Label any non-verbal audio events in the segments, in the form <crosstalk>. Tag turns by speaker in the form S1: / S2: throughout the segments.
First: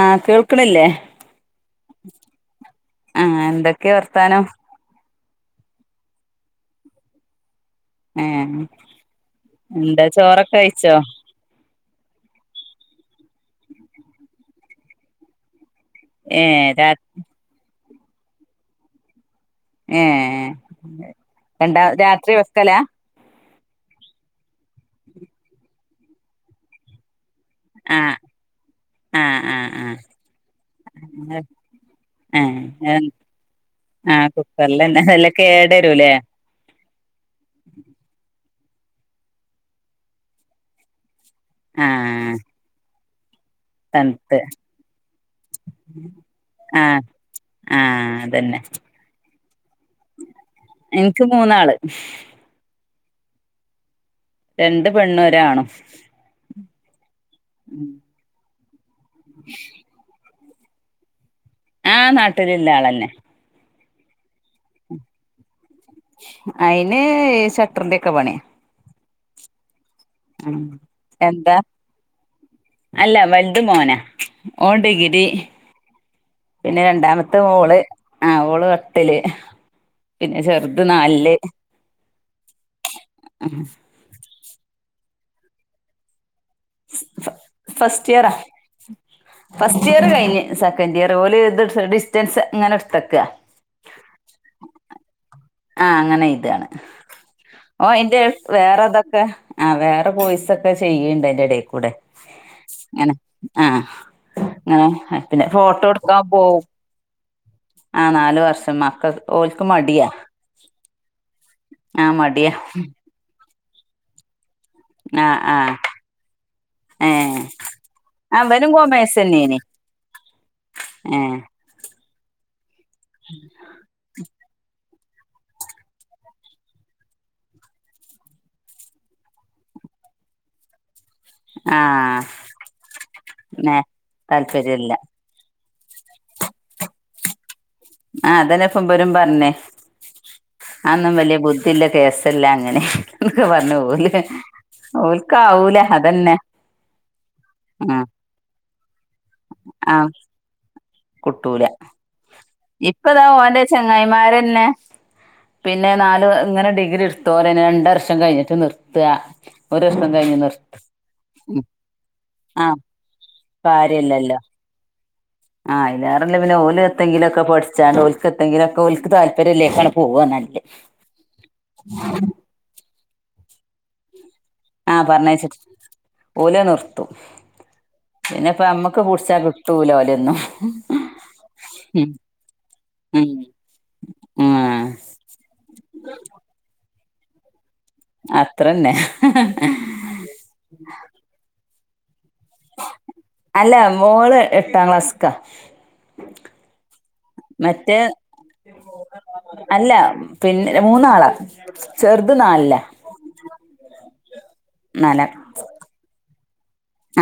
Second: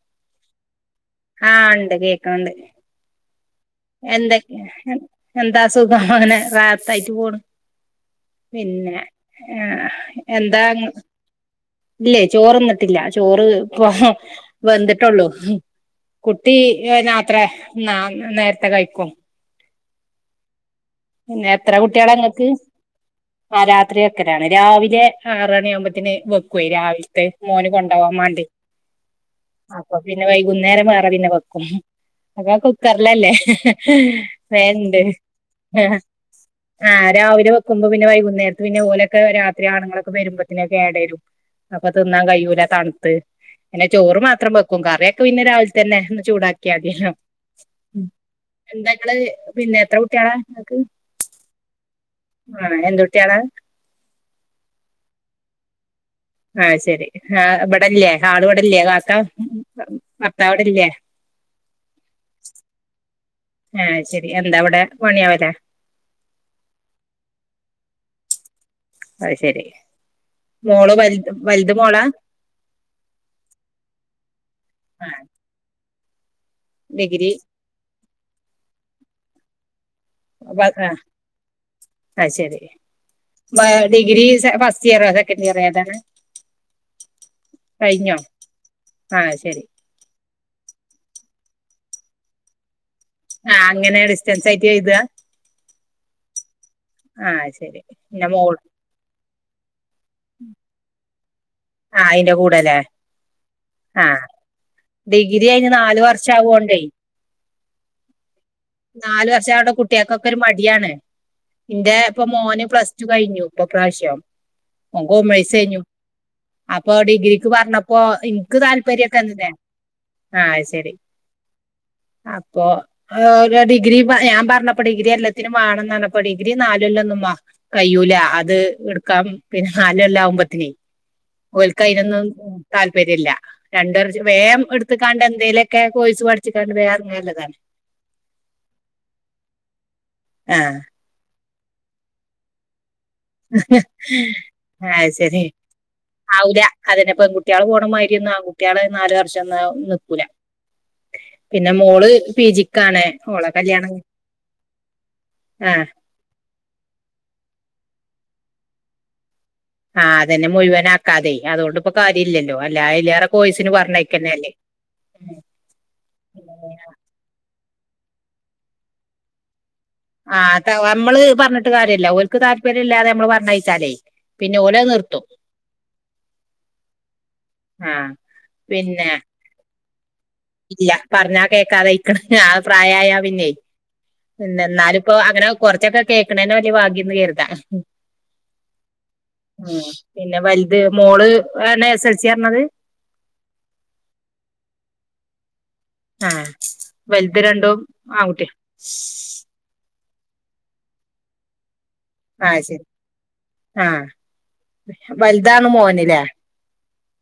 S1: ആ കേൾക്കണില്ലേ
S2: ആ ഉണ്ട് കേക്കണ്ട്
S1: ആഹ് എന്തൊക്കെയ വർത്താനം
S2: എന്തൊക്കെയ എന്താ സുഖം ആണ് രാത്ത ആയിട്ട് പോണ്
S1: ഏഹ്
S2: പിന്നെ
S1: എന്താ ചോറൊക്കെ
S2: എന്താ
S1: കഴിച്ചോ
S2: ഇല്ലേ ചോറന്നിട്ടില്ല ചോറ് ഇപ്പ വെന്തിട്ടുള്ളൂ കുട്ടി
S1: ഏഹ് രാ
S2: അത്ര ന നേരത്തെ കഴിക്കും
S1: ഏ
S2: പിന്നെ എത്ര കുട്ടികള ങ്ങക്ക് ആ രാത്രി ഒക്കരാണ് രാവിലെ ആറണിയ ആവുമ്പോത്തന് വെക്ക പോയി രാവിലത്തെ മോന് കൊണ്ട പോവാൻ
S1: ആഹ്
S2: വണ്ടി
S1: ആഹ് ആഹ്
S2: അപ്പൊ പിന്നെ വൈകുന്നേരം വേറെ പിന്നെ
S1: ആഹ്
S2: വെക്കും അതാ
S1: ഏഹ്
S2: കുക്കറിലല്ലേ
S1: ആഹ് കുക്കറിലന്നെ
S2: വേണ്ടേ
S1: നല്ല
S2: ആ
S1: കേടരൂലേ
S2: ആ രാവിലെ വെക്കുമ്പോ പിന്നെ വൈകു നേര നേരത്ത് പിന്നെ ഓലൊക്കെ രാത്രി ആണുങ്ങളൊക്കെ വരുമ്പോത്തനേ കേട വരും അപ്പൊ തിന്നാൻ
S1: ആഹ്
S2: കഴിയൂല തണുത്ത് പിന്നെ ചോറ്
S1: തണുത്ത്
S2: മാത്രം വെക്കും കറിയൊക്കെ പിന്നെ രാവിലെ തന്നെ ഒന്ന്
S1: ആഹ്
S2: ചൂടാക്കിയാതില്ലോ ഉ
S1: ആഹ് അതന്നെ
S2: എന്താ ഇക്കള് പിന്നെ എത്ര കുട്ടിയാള
S1: എൻക്ക് മൂന്നാള്
S2: അതന്നെ എന്തുട്ടിയാളാ
S1: രണ്ട് പെണ്ണു ഒരാണും
S2: ആ അത്ശരി ആ ബടല്ലേ ആള് വടല്ലേ കാക്ക അ ആ താ അവിടല്ലേ
S1: ആ നാട്ടിലില്ല ആളെന്നെ
S2: ആ അത്ശരി എന്താ അവിടെ പണിയാവലേ
S1: അയിന് ഷട്ടറിന്റെ ഒക്കെ പണി
S2: അത്ശെരി മോളോ വൽ
S1: എന്താ
S2: വൽത് മോളാ
S1: അല്ല വൽത് മോന ഓൻ
S2: ആഹ്
S1: ഡിഗ്രി പിന്നെ
S2: ഡിഗ്രി
S1: രണ്ടാമത്തെ മോള് ആ ഓള് പത്തില് പിന്നെ ചെറുത്
S2: പോര്നാ
S1: നാലില്
S2: അത്ശരി ഡിഗ്രീ ഫസ്റ്റിയറൊ സെക്കന്റിയറോ ഏതാണ്
S1: ഫസ്റ്റ്
S2: കഴിഞ്ഞോ
S1: ഇയറ
S2: ആഹ് ശരി
S1: ഫസ്റ്റ് ഇയർ കഴിഞ്ഞ് സെക്കൻഡ് ഇയർ പോലെ ഇത് ഡിസ്റ്റൻസ് അങ്ങനെട്
S2: ആഹ് അങ്ങനെ ഡിസ്റ്റന്റ്‌സ് ആയിട്ട് എഴുതാ
S1: ആ അങ്ങനെ എയ്താ
S2: ആഹ് ശരി
S1: ഓൻ ഐന്റെ
S2: പിന്നെ മോൾ
S1: വേറെതൊക്കെ ആ വേറെ കോഴ്സ് ഒക്കെ ചെയ്യണ്ടായിരുന്നു
S2: ആ അയ്ന്റെ കൂടെല്ലേ ആ
S1: അങ്ങനെ
S2: ഡിഗ്രി
S1: പിന്നെ
S2: കയ്ഞ്ഞ്
S1: ഫോട്ടോ
S2: നാല്
S1: എടുക്കാൻ പോവും
S2: വർഷാവോണ്ട് ഒരെയ്
S1: ആ നാല് വർഷം മക്ക
S2: നാല് വർഷ
S1: ഓൽക്ക്
S2: അവിടെ
S1: മടിയാ
S2: കുട്ട്യാക്കൊക്കെ ഒരു മടിയാണ് ഇന്റെ
S1: ആ
S2: ഇപ്പൊ
S1: മടിയാ
S2: മോന് പ്ലസ് ടു കഴിഞ്ഞു ഇപ്പൊ പ്രാവശ്യോ ഓൻ
S1: ആ ആ
S2: കോമേഴ്‌സേയ്ഞ്ഞു അപ്പൊ
S1: ഏ
S2: ഡിഗ്രിക്ക് പറഞ്ഞപ്പോ
S1: ആ
S2: ഇൻക്ക്
S1: ഇവനും
S2: താല്പര്യൊക്കെ
S1: കോമേഴ്സന്നേനി
S2: ആ അത്ശരി
S1: ഏ
S2: അപ്പൊ ആ ഡിഗ്രി ഞാൻ പറഞ്ഞപ്പൊ പ്പൊ ഡിഗ്രി എല്ലാത്തിനും മാണന്നർഞ്ഞപ്പോ ഡിഗ്രി നാലൊല്ലൊന്നുംമ്മാ കയ്യൂല അത് ഇടുക്കാം പിന്നെ നാലൊല്ലാവുമ്പത്തിന്
S1: ആഹ്
S2: ഓൽക്കയിലൊന്നും താല്പര്യല്ല
S1: നേ
S2: രണ്ടൊല്ല വേം
S1: താല്പര്യല്ല
S2: എടുത്ത്ക്കാണ്ട് എന്തേലു ക്കെ കോഴ്സ് പഠിച്ചിക്കാണ്ട്
S1: ആ അതന്നെപ്പോ ഇബനും പറഞ്ഞേ
S2: ആഹ്
S1: അന്നും വലിയ ബുദ്ധി ല്ല കേസല്ല അങ്ങനെ എന്നൊക്കെ പറഞ്ഞു ഓല് ഓൽക്കാവൂല അതന്നെ
S2: ആവൂലാ അതന്നേപ്പോ പെൺകുട്ട്യാള്
S1: ആഹ്
S2: പോണമായിരിഒന്നും ആൺകുട്ട്യാള് നാല് വർഷൊന്നും
S1: ആഹ്
S2: നിക്കൂല
S1: കുട്ടൂല
S2: പിന്നെ മോള് പി ജിക്കാണ്
S1: ഇപ്പതാ
S2: ഓളെ
S1: ഓന്റെ
S2: കല്യാണം
S1: ചങ്ങായിമാരന്നെ
S2: ആഹ്
S1: പിന്നെ നാല് ഇങ്ങനെ ഡിഗ്രി ഇട്തോലെന്നേ രണ്ടർഷം കഴിഞ്ഞിട്ട് നിർത്താ ഒരു വർഷം
S2: ആഹ്
S1: കഴിഞ്ഞ്
S2: അതന്നെ
S1: നിർത്ത
S2: മുഴുവനാക്കാതെയ്
S1: ഉം
S2: അതുകൊണ്ട്പ്പൊ കാര്യല്ലല്ലോ
S1: ആഹ്
S2: അല്ലാ ആയിലേറെ കോയ്സിന് പറഞ്ഞയക്കന്നെ നല്ലത്
S1: ആ അയ്ലേറെ നല്ലത് പിന്നെ ഓലെത്തെങ്കിലുഒക്കെ പഠിച്ചാണ്ട് ഓൽക്ക് എത്തെങ്കിലും ഒക്കോൽക്ക് താല്പര്യല്ലേ പ്പളും
S2: ആ അതവാ നമ്മള് പറഞ്ഞിട്ട് കാര്യല്ല ഓൽക്ക് താല്പര്യല്ലാതെ നമ്മള് പറഞ്ഞയച്ചാലേയ്
S1: ആ പറഞ്ഞയച്ചിട്ട് ഓലത്നിർത്തും
S2: ആഹ്
S1: പിന്നെപ്പ നമ്മക്ക്
S2: പിന്നെ
S1: പുടിച്ചാ കിട്ടൂല ഓലെ
S2: ഇല്ല പറഞ്ഞാ കേക്കാതെ അയ്ക്ക്ണ് ആ പ്രായായാ
S1: ഉം
S2: പിന്നെയ് പിന്നെ
S1: ആഹ്
S2: ന്നാല്പ്പോ അങ്ങനെ കൊറച്ചൊക്കെ കേൾക്കണേനെ വല്ല്യ ഭാഗ്യംന്ന് കര്താ
S1: അത്രന്നെ
S2: ഉം പിന്നെ വൽത് മോള് ആനെ
S1: അല്ല മോള് എട്ടാം ക്ലാസ്സ്ക്കാ
S2: ആ വൽത് രണ്ടും ആൺകുട്ട്യാ
S1: അല്ല പിന്നെ മൂന്നാളാ ചെറുത്
S2: ആ
S1: നാലിലാ
S2: ശരി ആ വൽതാണ് മോന്ലെ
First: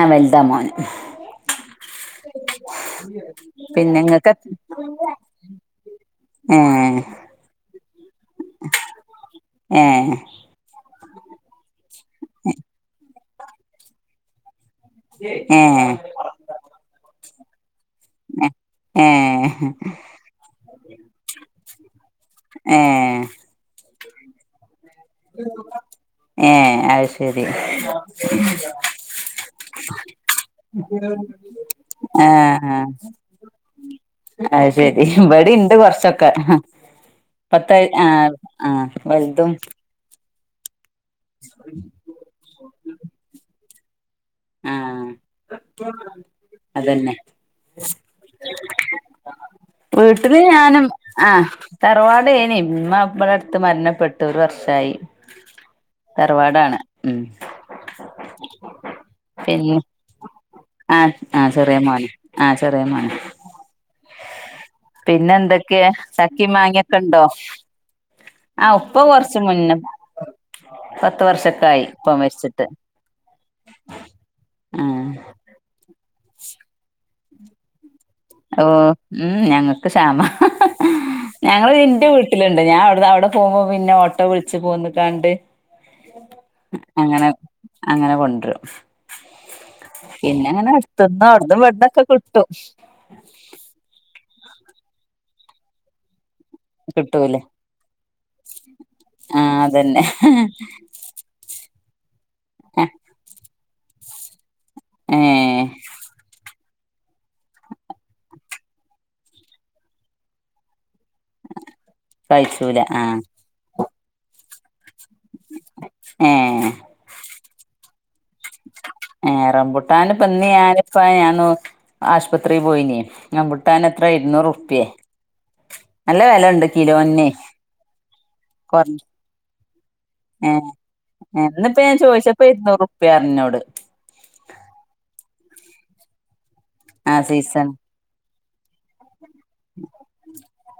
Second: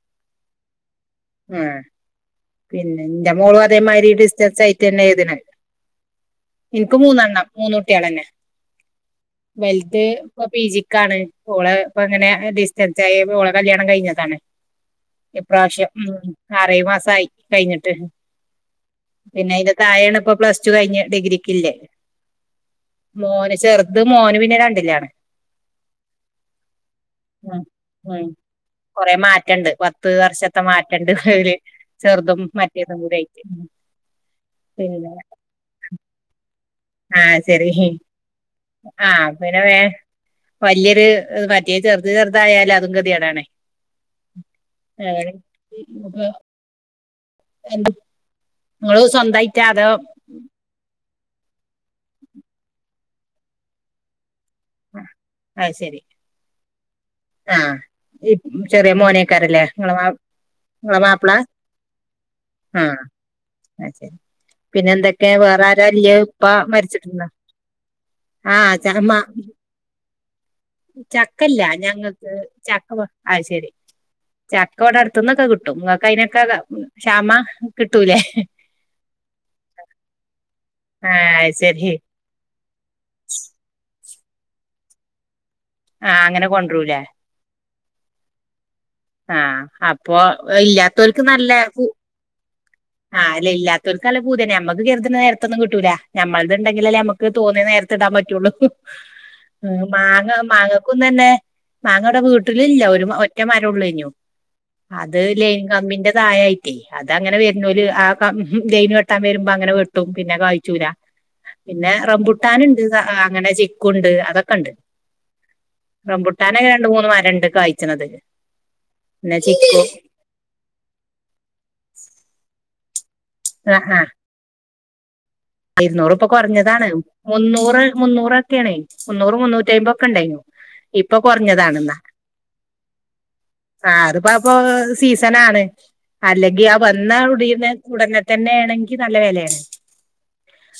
S1: ആ വൽതാ മോന്
S2: ആ പിന്നെ ന്റെ മോളും
S1: പിന്നെ
S2: അതേമാതിരി
S1: ഇങ്ങക്ക്
S2: ഡിസ്റ്റസ് ആയിട്ടന്നെ എയ്ത്ണ് ഇൻക്ക്
S1: ഏഹ്
S2: മൂന്നെണ്ണം മൂന്നുട്ട് വെല്ത്
S1: ഏഹ്
S2: ഇപ്പ പിജിക്കാണ് ഓള് ഇപ്പങ്ങനെ ഡിസ്റ്റൻസ് ആയ ഓള കല്യാണം കഴിഞ്ഞതാണ്
S1: ഏ
S2: ഇപ്രാവശ്യം ഉം ആറേയ് മാസായി കഴിഞ്ഞിട്ട് പിന്നെ
S1: ഏഹ്
S2: ഇതൊക്കൊയേണെ ഇപ്പ പ്ലസ് ടു കഴിഞ്ഞ് ഡിഗ്രക്കില്ലേ
S1: ഏ
S2: അത് മോനു പിന്നെ രണ്ടിലാണ്
S1: ഏ അത് ശരി
S2: ഉം ഉം കൊറെ മാറ്റണ്ട് പത്ത് വർഷത്തെ മാറ്റണ്ട് അവര് ചെറുതും മറ്റേതും കൂടൊയിട്ട്
S1: അയ്ശെരി ഇബ്ടി ഇണ്ട് കൊറച്ചൊക്കെ
S2: ആ ശരി
S1: പത്തായി ആ ആ വലുതും
S2: വല്യേത് മറ്റേ ചെറുത് ചെറുതായാലും അതും ഗതികേടാണേ
S1: ആ
S2: ആണ് <unintelligible>
S1: അതന്നെ
S2: എന്ത് ങ്ങള് സ്വന്തായി
S1: വീട്ടില് ഞാനും ആ തറവാടേനി ഇമ്മബ്ടടത്ത് മരണപ്പെട്ടു ഒരു വർ ഷായി
S2: അത് ശരി
S1: തറവാടാണ്. ഉം
S2: ഈ ചെറിയ മോനേക്കാരല്ലേ
S1: പിന്നെ
S2: നിങ്ങളെ മാപ്
S1: ആ
S2: ഇങ്ങളെ മാപ്പിള.
S1: ആ ചെറിയ മോന്
S2: ആ
S1: ചെറിയ മോന്
S2: അത് ശെരി പിന്നെ എന്തൊക്കെ വേറെ
S1: എന്തൊക്കെയ
S2: ആരാല്ല്യെ
S1: ചക്കി
S2: ഉപ്പാ
S1: മാങ്ങിയൊക്കെ ഉണ്ടോ
S2: മരിച്ചിട്ട്ണ്ട ആ
S1: ഉപ്പ
S2: ചകമാ
S1: കൊറച്ച് മുന്നേ പത്ത്
S2: ചക്കല്ല്യ
S1: വർഷൊക്കെ ആയി
S2: ഞങ്ങ
S1: ഉപ്പ മരിച്ചിട്ട്
S2: ചക്ക അത് ശരി
S1: ആ
S2: ചക്കവടടുത്തുന്നൊക്കെ കിട്ടും. ഇങ്ങക്ക് അയിനെക്കാത ശാമാ? കിട്
S1: ഓ ഉം ഞങ്ങക്ക് ശാമാ
S2: ആഹ് അത്
S1: ഞങ്ങള്
S2: ശരി
S1: ഇന്റെ വീട്ടിലുണ്ട് ഞാൻ അവിടെ അവിടെ പോകുമ്പോ പിന്നെ ഓട്ടോ വിളിച്ച് പോന്ന് കാണ്ട്
S2: ആ അങ്ങനെ കൊണ്ടരൂലേ
S1: അങ്ങനെ കൊണ്ടരും
S2: ആഹ് അപ്പൊ
S1: പിന്നെ അങ്ങനെ അടുത്തന്നും അവിടുന്ന്ഇവ്ട്ന്നൊക്കെ കിട്ടും
S2: ആ അല്ല ഇല്ലാത്തൊര്ക്ക് നല്ല പൂത്യാന്നെ ഞമ്മക്ക് കര്തുന്ന നേരത്തൊന്നും കിട്ടൂല ഞമ്മൾത് ഉണ്ടെങ്കിലല്ലേ ഞമക്ക്
S1: കിട്ടൂലേ
S2: തോന്നിയ നേരത്തിടാൻ പറ്റുള്ളു ആ മാങ്ങ മാങ്ങക്കുന്നന്നെ മാങ്ങവടെ വീട്ടിലില്ല ഒരു ഒറ്റ മരംള്ളുനു
S1: ഏ
S2: അത് ലെയിൻ കമ്മിന്റെ തായായി ട്ടെ അതങ്ങനെ വര്ന്നോല് ആ ക ലെയിന് വെട്ടാൻ വരുമ്പോ അങ്ങനെ വെട്ടും പിന്നെ കായ്ച്ചൂല പിന്നെ
S1: കഴിച്ചൂല
S2: റംബൂട്ടാന്ണ്ട്
S1: ആ
S2: അങ്ങനെ ചിക്കുണ്ട് അതൊക്കെണ്ട്.
S1: ഏ
S2: റംമ്പുട്ടാനൊക്കെ രണ്ട് മൂന്ന് മരണ്ട് കാഴ്ച്ചണത്.
S1: റംമ്പുട്ടാനിപന്ന് ഞാനിപ്പ ഞാന്ന് ആശുപത്രി പോയിന് റംമ്പൂട്ടാൻ എത്ര ഇരുന്നൂറുറുപ്പ്യേ
S2: ഇരുന്നൂറ്പ്പൊ കുറഞ്ഞതാണ് മുന്നൂറ് മുന്നൂറൊക്കെയാണേ
S1: കൊറ
S2: മുന്നൂറ് മുന്നൂറ്റി അയ്മ്പൊക്കെണ്ടേനു
S1: ഏ ഏ ന്നിപ്പ ഞാൻ ചോയ്ച്ചപ്പോ ഇരുന്നൂറുപ്പ്യറിഞ്ഞെന്നോട്
S2: ആ അത്പാപ്പോ സീസണാണ് അല്ലെങ്കി ആ വന്നാ ഉടിന്നു ഉടനെ തന്നെയാണെങ്കി നല്ല വെലയാണ്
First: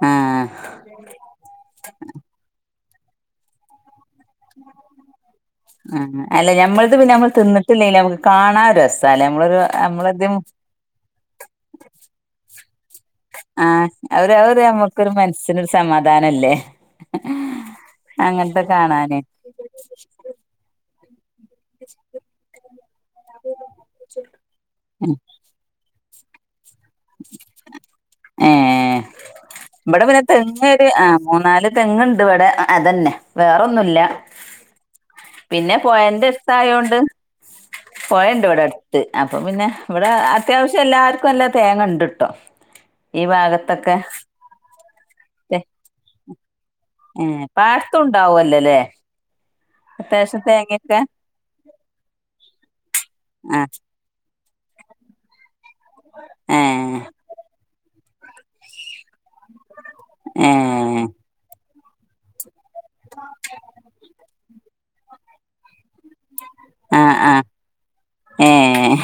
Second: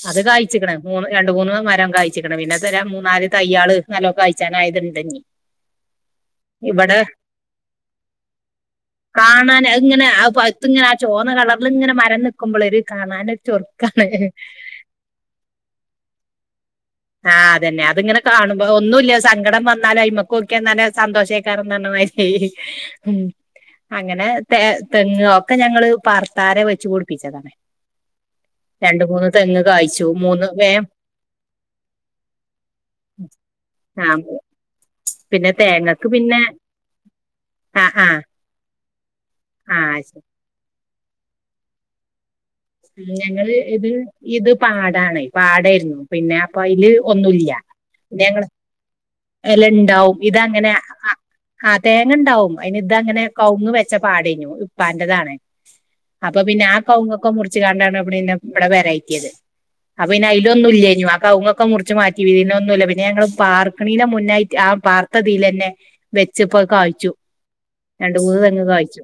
S1: ആ
S2: അത് കായ്ച്ചിക്കണ മൂന്ന് രണ്ട് മൂന്ന് മരം കായച്ചിക്കണ് പിന്നെ മൂന്നാല് തയ്യാള് നല്ലോ കായ്ച്ചാനായതണ്ട് ഇന്നി
S1: ആ അല്ല ഞമ്മൾത് പിന്നെ നമ്മള് തിന്നിട്ടില്ലേലും നമ്മക്ക് കാണാ ഒരസ്സാല്ലേ നമ്മളൊരു
S2: കാണാൻ ആ
S1: നമ്മളദ്
S2: ഇങ്ങനെ പഴുത്തിങ്ങനെ ആ ചോന്ന കളറ്ല് ഇങ്ങനെ മരം നിക്കുമ്പൊളെ ഒരു കാണാനൊ ചൊറ്ക്കാണ്
S1: അത് നമുക്കൊരു മനസ്സിനൊരു സമാധാനല്ലേ
S2: ആഹ് അതന്നെ അത് ഇങ്ങനെ
S1: അങ്ങനത്തെ
S2: കാണുമ്പോ ഒന്നുല്ല്യ
S1: കാണാന്
S2: സങ്കടം വന്നാലു അയ്മ്മക്ക ഓക്ക്യ സന്തോശേ ക്കാരും പറഞ്ഞ മാതിരി അങ്ങനെ തെ തെങ്ങ് ഒക്കെ ഞങ്ങള് പാർത്താരെ വെ ച്ചു പൊടിപ്പിച്ചതാണ്
S1: ഏഹ്
S2: രണ്ട് മൂന്ന് തെങ്ങ്
S1: ഇവിടെ
S2: കായ്ച്ചു
S1: പിന്നെ
S2: മൂന്ന്
S1: തെങ്ങ്
S2: വേം
S1: ഒരു ആഹ് മൂന്നാല് തെങ്ങുണ്ട് വടെ അതന്നെ വേറൊന്നുല്ല്യ
S2: ആ
S1: പിന്നെ
S2: തേങ്ങക്ക് പിന്നെ
S1: പൊഴാന്റെസ്‌ത്തായോണ്ട്.
S2: ആ ആ
S1: പോയണ്ട് ഇവിടെ അടുത്ത് അപ്പൊ പിന്നെ
S2: ആ
S1: ഇവിടെ അത്യാവശ്യം എല്ലാർക്കും എല്ലാ തേങ്ങ ഇണ്ട്ട്ടോ.
S2: ഉം ഞങ്ങള് ഇത് ഇത് പാടാണ് പാടായിരുന്നു പിന്നെ അപ്പയില് ഒന്നും
S1: ഏഹ്
S2: ഇല്ല
S1: പാടത്തും
S2: പിന്നെ ഞങ്ങള്
S1: ഉണ്ടാവല്ലോല്ലേ
S2: എല്ലാണ്ടാവും
S1: അത്യാവശ്യം
S2: ഇതങ്ങനെ ആ
S1: തേങ്ങൊക്കെ
S2: ആഹ് തേങ്ങ ഇണ്ടാവും അയിന് ഇത് അങ്ങനെ കവുങ്
S1: ആഹ്
S2: വെച്ച പാടേനു. ഇപ്പാന്റതാണ് അപ്പൊ പിന്നെ ആ
S1: ഏഹ്
S2: കൗങ്ങൊക്കെ മുറിച്ച് കാണ്ടാണ് ഇവിടെ പിന്നെ ഇവിടെ പെരേറ്റിയത്. അപ്പൊ പിന്ന അയിലൊന്നും ഇല്ലായി
S1: ഏഹ്
S2: നു ആ കവു ങ്ങാക്കെ മുറിച്ച് മാറ്റി പിന്നെന്നുല്ല പിന്നെ ഞങ്ങള് പാർ മുന്നായിറ്റ് ആ പാർത്തതിലെന്നെ വെച് ഇപ്പോ അത് കായ്ച്ചു.
S1: ആഹ് ആഹ്
S2: രണ്ട് മൂന്ന് തെങ്ങ്
S1: ഏഹ്
S2: കായ്ച്ചു.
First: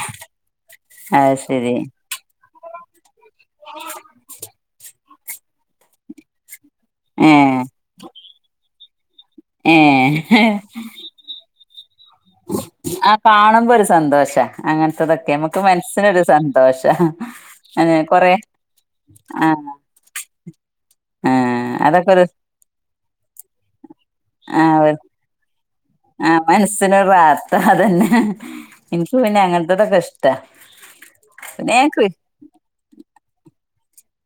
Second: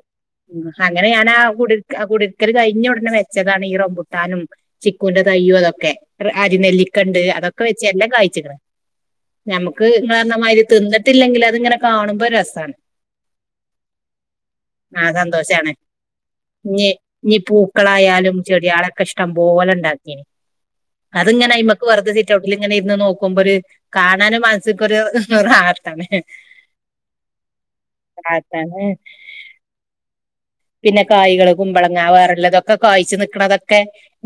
S2: ഉ അങ്ങനെ
S1: അത്
S2: ഞാനാ ആ കു
S1: ശരി
S2: കുടിർക്കൽ കഴിഞ്ഞ ഉടനെ വെച്ചതാണ് ഈ റംബുട്ടാനും ചി ക്കൂന്റെ തൈയും അതൊക്കെ അരി നെല്ലിക്കണ്ട്
S1: ഏ
S2: അതൊക്കെ വെച്ച എല്ലാം കായ്ച്ചിക്ണ്.
S1: ഏ
S2: ഞമ്മക്ക് ഇങ്ങള് പറഞ്ഞാമാതിരി തിന്നിട്ടില്ലെങ്കിൽ അത് ഇങ്ങനെ കാണുമ്പോ രസാണ്
S1: ആ കാണുമ്പോ ഒരു സന്തോഷം
S2: ആ
S1: അങ്ങനത്തതൊക്കെ നമക്ക്
S2: സന്തോഷാണ്
S1: മനസ്സിനൊരു സന്തോഷ അ
S2: ആയാലും ചെടിയളൊക്കെ ഇഷ്ടം പോലെ ഇണ്ടാക്കീന്
S1: ആ
S2: അത്ങ്ങനെ അയ്മക്ക്
S1: അതൊക്കെ
S2: വെറുതെ
S1: ഒരു
S2: സിറ്റ് ഔട്ടിൽ ഇങ്ങനെ ഇരുന്ന് നോക്കുമ്പോ ഒരു കാണാന്
S1: ആ ഒരു
S2: മനസ്ക്കൊരു റാ
S1: ആ മനസ്സിനൊരു റാഹത്ത അതന്നെ
S2: റാഹത്താണ്
S1: എനിക്ക് പിന്നെ അങ്ങത്തതൊക്കെ ഇഷ്ടാ.
S2: പിന്നെ കായ്കള്
S1: പിന്നെ ഞാൻ
S2: കുമ്പളങ്ങ
S1: കൃ
S2: വേറള്ള ഇതൊക്കെ കായ്ച്ച് നിക്കണത്. ഒക്കെ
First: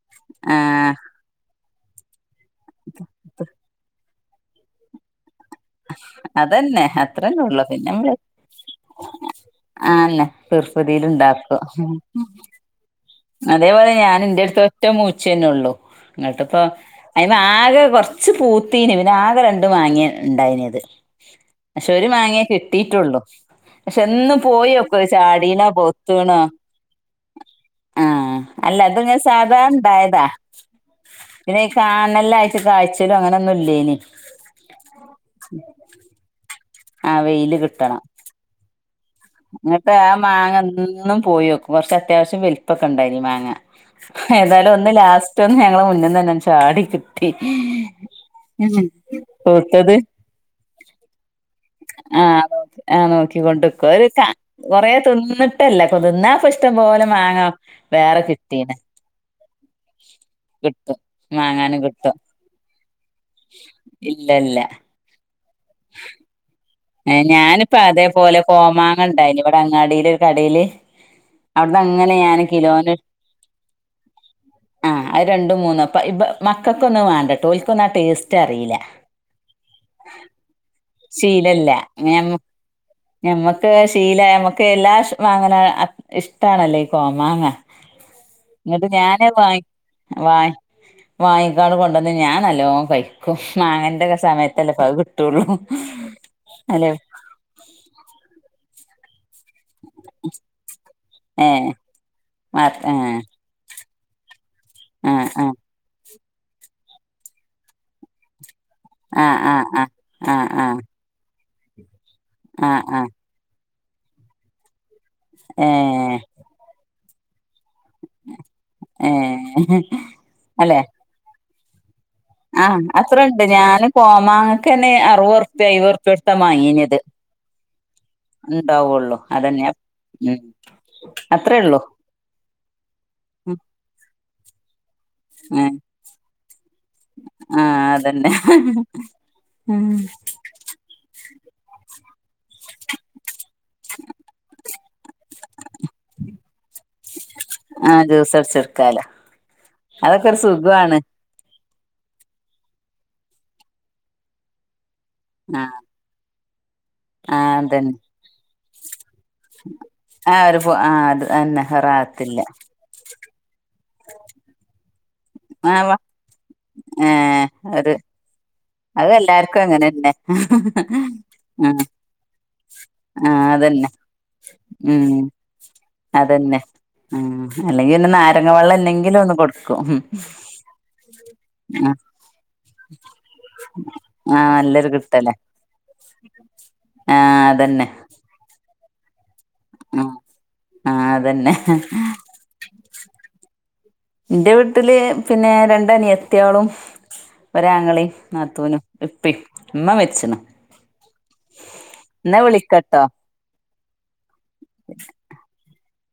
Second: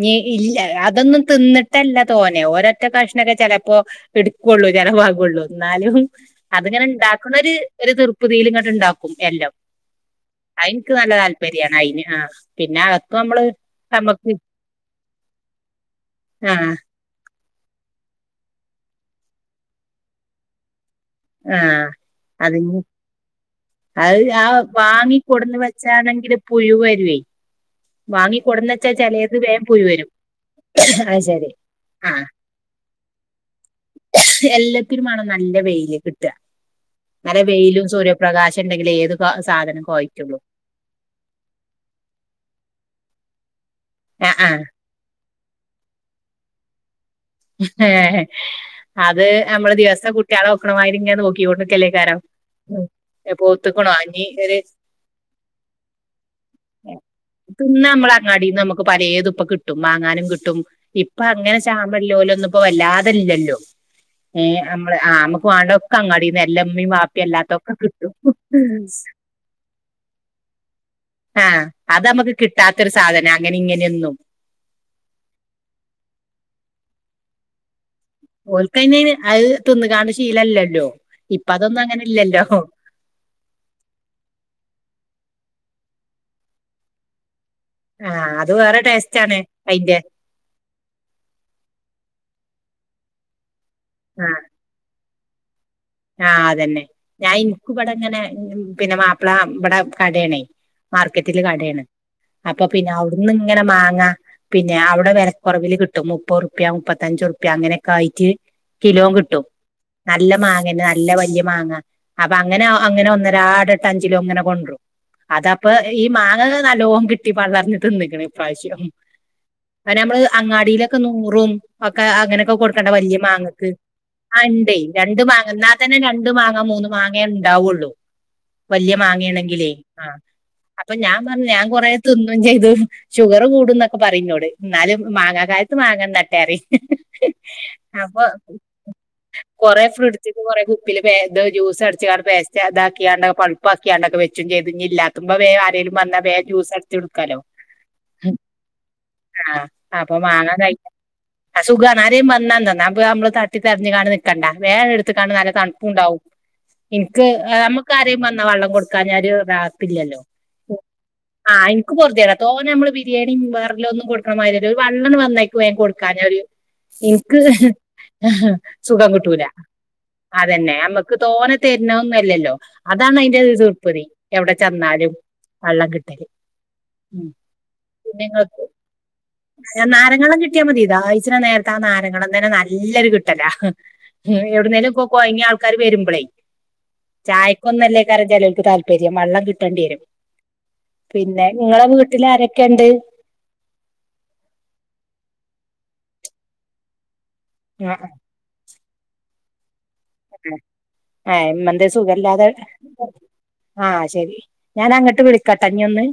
S2: ഞ് ഇല്ല
S1: ആ
S2: അതൊന്നും തിന്നിട്ടല്ല തോന്നെ ഓരോറ്റ കഷ്ണൊക്കെ ചെലപ്പോ ഇട്ക്കൊള്ളൂ ചെലവാകൊള്ളു. എന്നാലും അതിങ്ങനെ
S1: അതന്നെ
S2: ഇണ്ടാക്കുന്ന
S1: അത്രന്നെ ഉള്ളു പിന്നെ
S2: ഒരു
S1: നമ്മള്
S2: തീർപ്പതിൽ ഇങ്ങനെ ഇണ്ടാക്കും എല്ലാം
S1: ആന്നെ
S2: അതെനിക്ക്
S1: തിർപ്പതീൽ
S2: നല്ല താല്പര്യാണ്
S1: ഇണ്ടാക്കും.
S2: അയിന് ആ പിന്നെ അകത്ത് നമ്മള്
S1: അതേപോലെ ഞാൻ
S2: നമ്മക്ക്
S1: ന്റെ ടുത്ത് ഒറ്റോ മൂചിന്നെ ഒള്ളു ഇങ്ങട്ട്
S2: ആ
S1: ഇപ്പോ അ ആകെ കൊറച്ച് പൂത്തീനി പിന്നെ ആകെ രണ്ടും മാങ്ങയ ഇണ്ടായ്നത്
S2: ആ
S1: പക്ഷെ ഒരു മാങ്ങ
S2: അതിന്
S1: കിട്ടീട്ടുള്ളൂ. പക്ഷെ
S2: അത്
S1: എന്നും
S2: ആ
S1: പോയോകും അത്
S2: വാങ്ങിക്കൊടുന്ന്
S1: ചാടീണോ
S2: വെച്ചാണെങ്കില്
S1: പവ്ത്തുണോ.
S2: പുഴു വരുവേ
S1: ആ
S2: വാങ്ങിക്കൊടുന്ന്
S1: അല്ല
S2: വെച്ചാ
S1: ഇത്ങ്ങെ
S2: ചെലേത് വേം പുഴു വരും
S1: സാധാണ്ടായതാ.
S2: ആ
S1: പിന്നെ കാനലായിട്ട് കാഴ്ചലും അങ്ങനെൊന്നും ഇല്ലനി
S2: എല്ലാത്തിനു മാണം നല്ല വെയില് കിട്ട.
S1: ആ
S2: നല്ല വെയിലും സൂര്യപ്രകാശംണ്ടെങ്കിൽ ഏത് ക- സാധനം
S1: ഇങ്ങട്ട് ആ
S2: കോയ്ക്കുള്ളൂ
S1: മാങ്ങന്നും പോയോ ക്കും കുറച് അത്യാവശ്യം വലിപ്പൊക്കെ ഇണ്ടായി നി മാങ്ങ.
S2: ആ ആ
S1: ഏതായാലും ഒന്ന് ലാസ്റ്റ് ഒന്ന് ഞങ്ങള് മുന്ന്ന്നന്നെ ചാടിക്കിട്ടി.
S2: ആ അത് നമ്മള്
S1: പൂത്തത്
S2: ദിവസത്തെ കുട്ടികളെ നോക്ക്ണമാതിരിങ്ങ നെ നോക്കി യോണ്ട് നിക്കലേ ക്കാരും.
S1: ആഹ് നോക്കി ആഹ്
S2: എ പൗത്തേ
S1: നോക്കിക്കൊണ്ട്ക്കും കൊറേ തിന്നിട്ടല്ലേ തിന്നാപ്പ ഇഷ്ടം പോലെ മാങ്ങ വേറെ കിട്ടീണ്.
S2: പലേ തുപ്പ കിട്ടും വങ്ങാനും കിട്ടും ഇപ്പ അങ്ങനെ
S1: മാങ്ങാനും കിട്ടും
S2: ഇലോ ലൊന്നും ഇപ്പംവല്ലാതെ ലല്ലോ
S1: ഇല്ല
S2: ഏ
S1: ഇല്ല
S2: നമക്ക് വാണ്ട തൊക്കെ അങ്ങാടിന്ന് എ മ്മി വാപ്പി അല്ലാത്ത തൊക്കെ
S1: ഞാനിപ്പ
S2: കിട്ടും.
S1: അതേപോലെ കോമാങ്ങ ഇണ്ടായിന് ഇവിടെ അങ്ങാടില് ഒരു കടയില്
S2: ആ
S1: അവിടുന്ന് അങ്ങനെ
S2: അത്മുക്ക്
S1: ഞാൻ
S2: കിട്ടാത്തൊരു സാധനം അങ്ങനിം ഇങ്ങനൊന്നും.
S1: ആ അത് രണ്ടും മൂന്നും അപ്പ ഇ മക്കൾക്കൊന്നും അത് വാണ്ട ട്ടോ ഓൽ
S2: ഓൽ കയിന് അത് തിന്നകാങ്ങ ശീലല്ലല്ലോ?
S1: ഇല്ല ഇല്ല
S2: അതൊന്നും അങ്ങനെ ഇല്ലല്ലോ
S1: ഞമ്മക്ക് അത് ശീലായി ഞമ്മക്ക് എല്ലാ മാങ്ങ പോലെ ഇഷ്ടാണല്ലേ ഈ കോമാങ്ങ.
S2: ആഹ് അത് വേറെ
S1: എന്നിട്ട്
S2: ടേസ്റ്റ്
S1: ഞാന്
S2: ആണ്
S1: വാ
S2: അയിന്റെ
S1: വ വാങ്ങിക്കാട് കൊണ്ടന്ന് ഞാൻ. നല്ലോ കഴിക്കും മാങ്ങേന്റെക്കെ സമയത്തല്ലപ്പ അത് കിട്ടുള്ളൂ.
S2: ആ അതന്നെ
S1: അല്ലെ
S2: ഞാൻ ഇനിക്ക ഇവിടെ ഇങ്ങനെ പിന്നെ മാപ്പിള ഇവിടെ കടയണേ മാർക്കറ്റില്
S1: ഏ
S2: കടയാണ് അപ്പൊ
S1: മാ
S2: പിന്നെ
S1: ഏ
S2: അവിടുന്ന് ഇങ്ങനെ മാങ്ങാ. പിന്നെ അവിടെ
S1: ആ ആ
S2: വിലക്കുറവില് കിട്ടും മുപ്പ റുപ്യ മുപ്പത്തഞ്ചു റുപ്യ അങ്ങനെയൊക്കെ ആയിട്ട് കി ലോം
S1: ആ
S2: കിട്ടും
S1: ആ ആ
S2: നല്ല
S1: ആ
S2: മാ ല്ല വലി മാങ്ങ അപ്പൊ അങ്ങനെ
S1: ആ ആ ആ
S2: അങ്ങനെ ഒന്നരാട് എട്ട് അഞ്ചിലോ അങ്ങനെ കൊണ്ട് വരും അതപ്പ
S1: ഏ
S2: ഈ മാങ്ങക്കെ നല്ലോം കിട്ടി പള്ളർന്ന തിന്ന്ക്ക്ണ് ഈ പ്രാവശ്യം
S1: ഏ
S2: അ നമ്മള്
S1: അല്ലെ
S2: അങ്ങാടിയിലൊക്കെ നൂറും അങ്ങനെയൊക്കെ
S1: ആ
S2: കൊടുക്കണ്ട വലിയ
S1: അത്രണ്ട്
S2: മാങ്ങക്ക്
S1: ഞാന്
S2: ഉണ്ടെ
S1: കോമാങ്ങക്കന്നെ
S2: രണ്ട് മാങ്ങക്ക്
S1: അറുപതുറുപ്യ
S2: എന്നാൽ തന്നെ
S1: അയ്മ്പതുറുപ്യ
S2: രണ്ടു
S1: കൊടുത്താ
S2: മാങ്ങ മൂന്ന്
S1: വാങ്ങീനത്
S2: മാങ്ങേ ഉണ്ടാവുള്ളൂ വല്യ
S1: ഉണ്ടാവുള്ളു
S2: മാങ്ങയണെങ്കിലേ
S1: അതന്നെ
S2: ആ
S1: ഉം
S2: അപ്പൊ ഞാൻ പറഞ്ഞു
S1: അത്രേ
S2: ഞാൻ
S1: ഉള്ളൂ
S2: കൊറെതിന്നും ചെയ്തു ഷുഗർ കൂടുംന്നൊക്കെ പറയുംഞ്ഞോട് എന്നാലും മാങ്ങ
S1: ഏ
S2: കാലത്ത് മാങ്ങാന്ന്ട്ടെ
S1: പിന്നെ
S2: കുറെ ഫ്രഡ്ജിക്ക്‌ കുറെ കുപ്പില് ജ്യൂസ് അടിച്ച് പേസ്റ്റ് അതാക്കിയാണ്ടെ പ ഉപ്പക്കാണ്ടൊക്കെ വെച്ചും ചെയ്ത് ഇല്ലാത്തുമ്പ വേറെ ആരലും വന്നാ വേ ജൂസ് അടിച്ച് കൊടുക്കാലോ
S1: ആ ജ്യൂസ് അടിച്ചെടുക്കാലോ
S2: ആ
S1: അതൊക്കെ ഒരു സുഖമാണ്
S2: ആ സുഖണ് ആരെയും വന്നാ തന്നാ അപ്പ നമ്മള് തട്ടി തടഞ്ഞു അങ്ങാണ്ട് നിക്കണ്ട വേഗ എടുത്ത് കാണ നല്ല
S1: ആ
S2: തണുപ്പും ഉണ്ടാവും. എനിക്ക്
S1: ആ അതന്നെ
S2: നമ്മക്ക് ആരേലും വന്ന വള്ളം കൊടുക്ക <unintelligible> ല്ലല്ലോ
S1: ആ ഒരു ഫോ- ആ അത്
S2: ആ
S1: തന്നെ
S2: എനിക്ക് പറ
S1: റാഹത്തില്ല
S2: തോനെ നമ്മ ബിരിയാണിയും വേറിലൊ ഒന്നും കൊടക്കണ മാതിരി അല്ല ഒരു വെള്ളണം വന്നേക്ക്
S1: ആ
S2: വേഗം
S1: വ-
S2: കൊടുക്കാ ഒരു
S1: ഏ
S2: എനിക്ക്
S1: ഒരു
S2: സുഖം
S1: അത്
S2: കിട്ടൂല
S1: എല്ലാർക്കും അങ്ങനെന്നെ
S2: അതന്നെ നമുക്ക് തോനെ
S1: ആ
S2: തരുന്നൊന്ന അല്ലല്ലോ അതാണ്
S1: ആ
S2: അതിന്റെ
S1: അതന്നെ
S2: തൃപ്പതി എവിടെ ന്നാലും
S1: ഉം
S2: വള്ളം കിട്ടല്
S1: അതന്നെ ആ
S2: ന്ന
S1: അല്ലെങ്കി പിന്നെ നാരങ്ങ
S2: നിങ്ങൾക്ക്
S1: വെള്ളം ഇല്ലെങ്കിലും ഒന്ന് കൊടുക്കും
S2: നാരങ്ങളാം കിട്ടിയാൽ മതി ദാഹിച്ചന നേരത്തെ ആ നാരങ്ങ ങ്ങളതന്നെ നല്ലൊരു കിട്ടല്ല ഉ
S1: ആ നല്ലൊരു
S2: എവിടുന്നേലും ഒക്കെ
S1: കിട്ടലാ
S2: കൊഴഞ്ഞ് ആൾക്കാര് വരുമ്പോളേ
S1: ആ അതന്നെ
S2: ചായക്കൊന്നല്ലേ കാര ചിലൾക്ക് താല്പര്യം വരിയ വള്ളം കിട്ടേണ്ടി വരും
S1: ആ ആ
S2: പിന്നെ
S1: അതന്നെ
S2: നിങ്ങളെ വീട്ടിൽ ആരൊക്കെ ഉണ്ട്
S1: എന്റെ വീട്ടില് പിന്നെ രണ്ട് അനിയത്തികളും
S2: ആ
S1: ഒരാങ്ങളയും നാത്തൂനും ഇത്തി
S2: ഉ ആ ഉമ്മന്ത്
S1: എന്നാ
S2: സുഖമല്ലാതെ
S1: വിളിക്കട്ടോ
S2: ആ ശരി ഞാൻ അങ്ങോട്ട് വിളിക്കട്ടെ ഇനി ഒന്ന്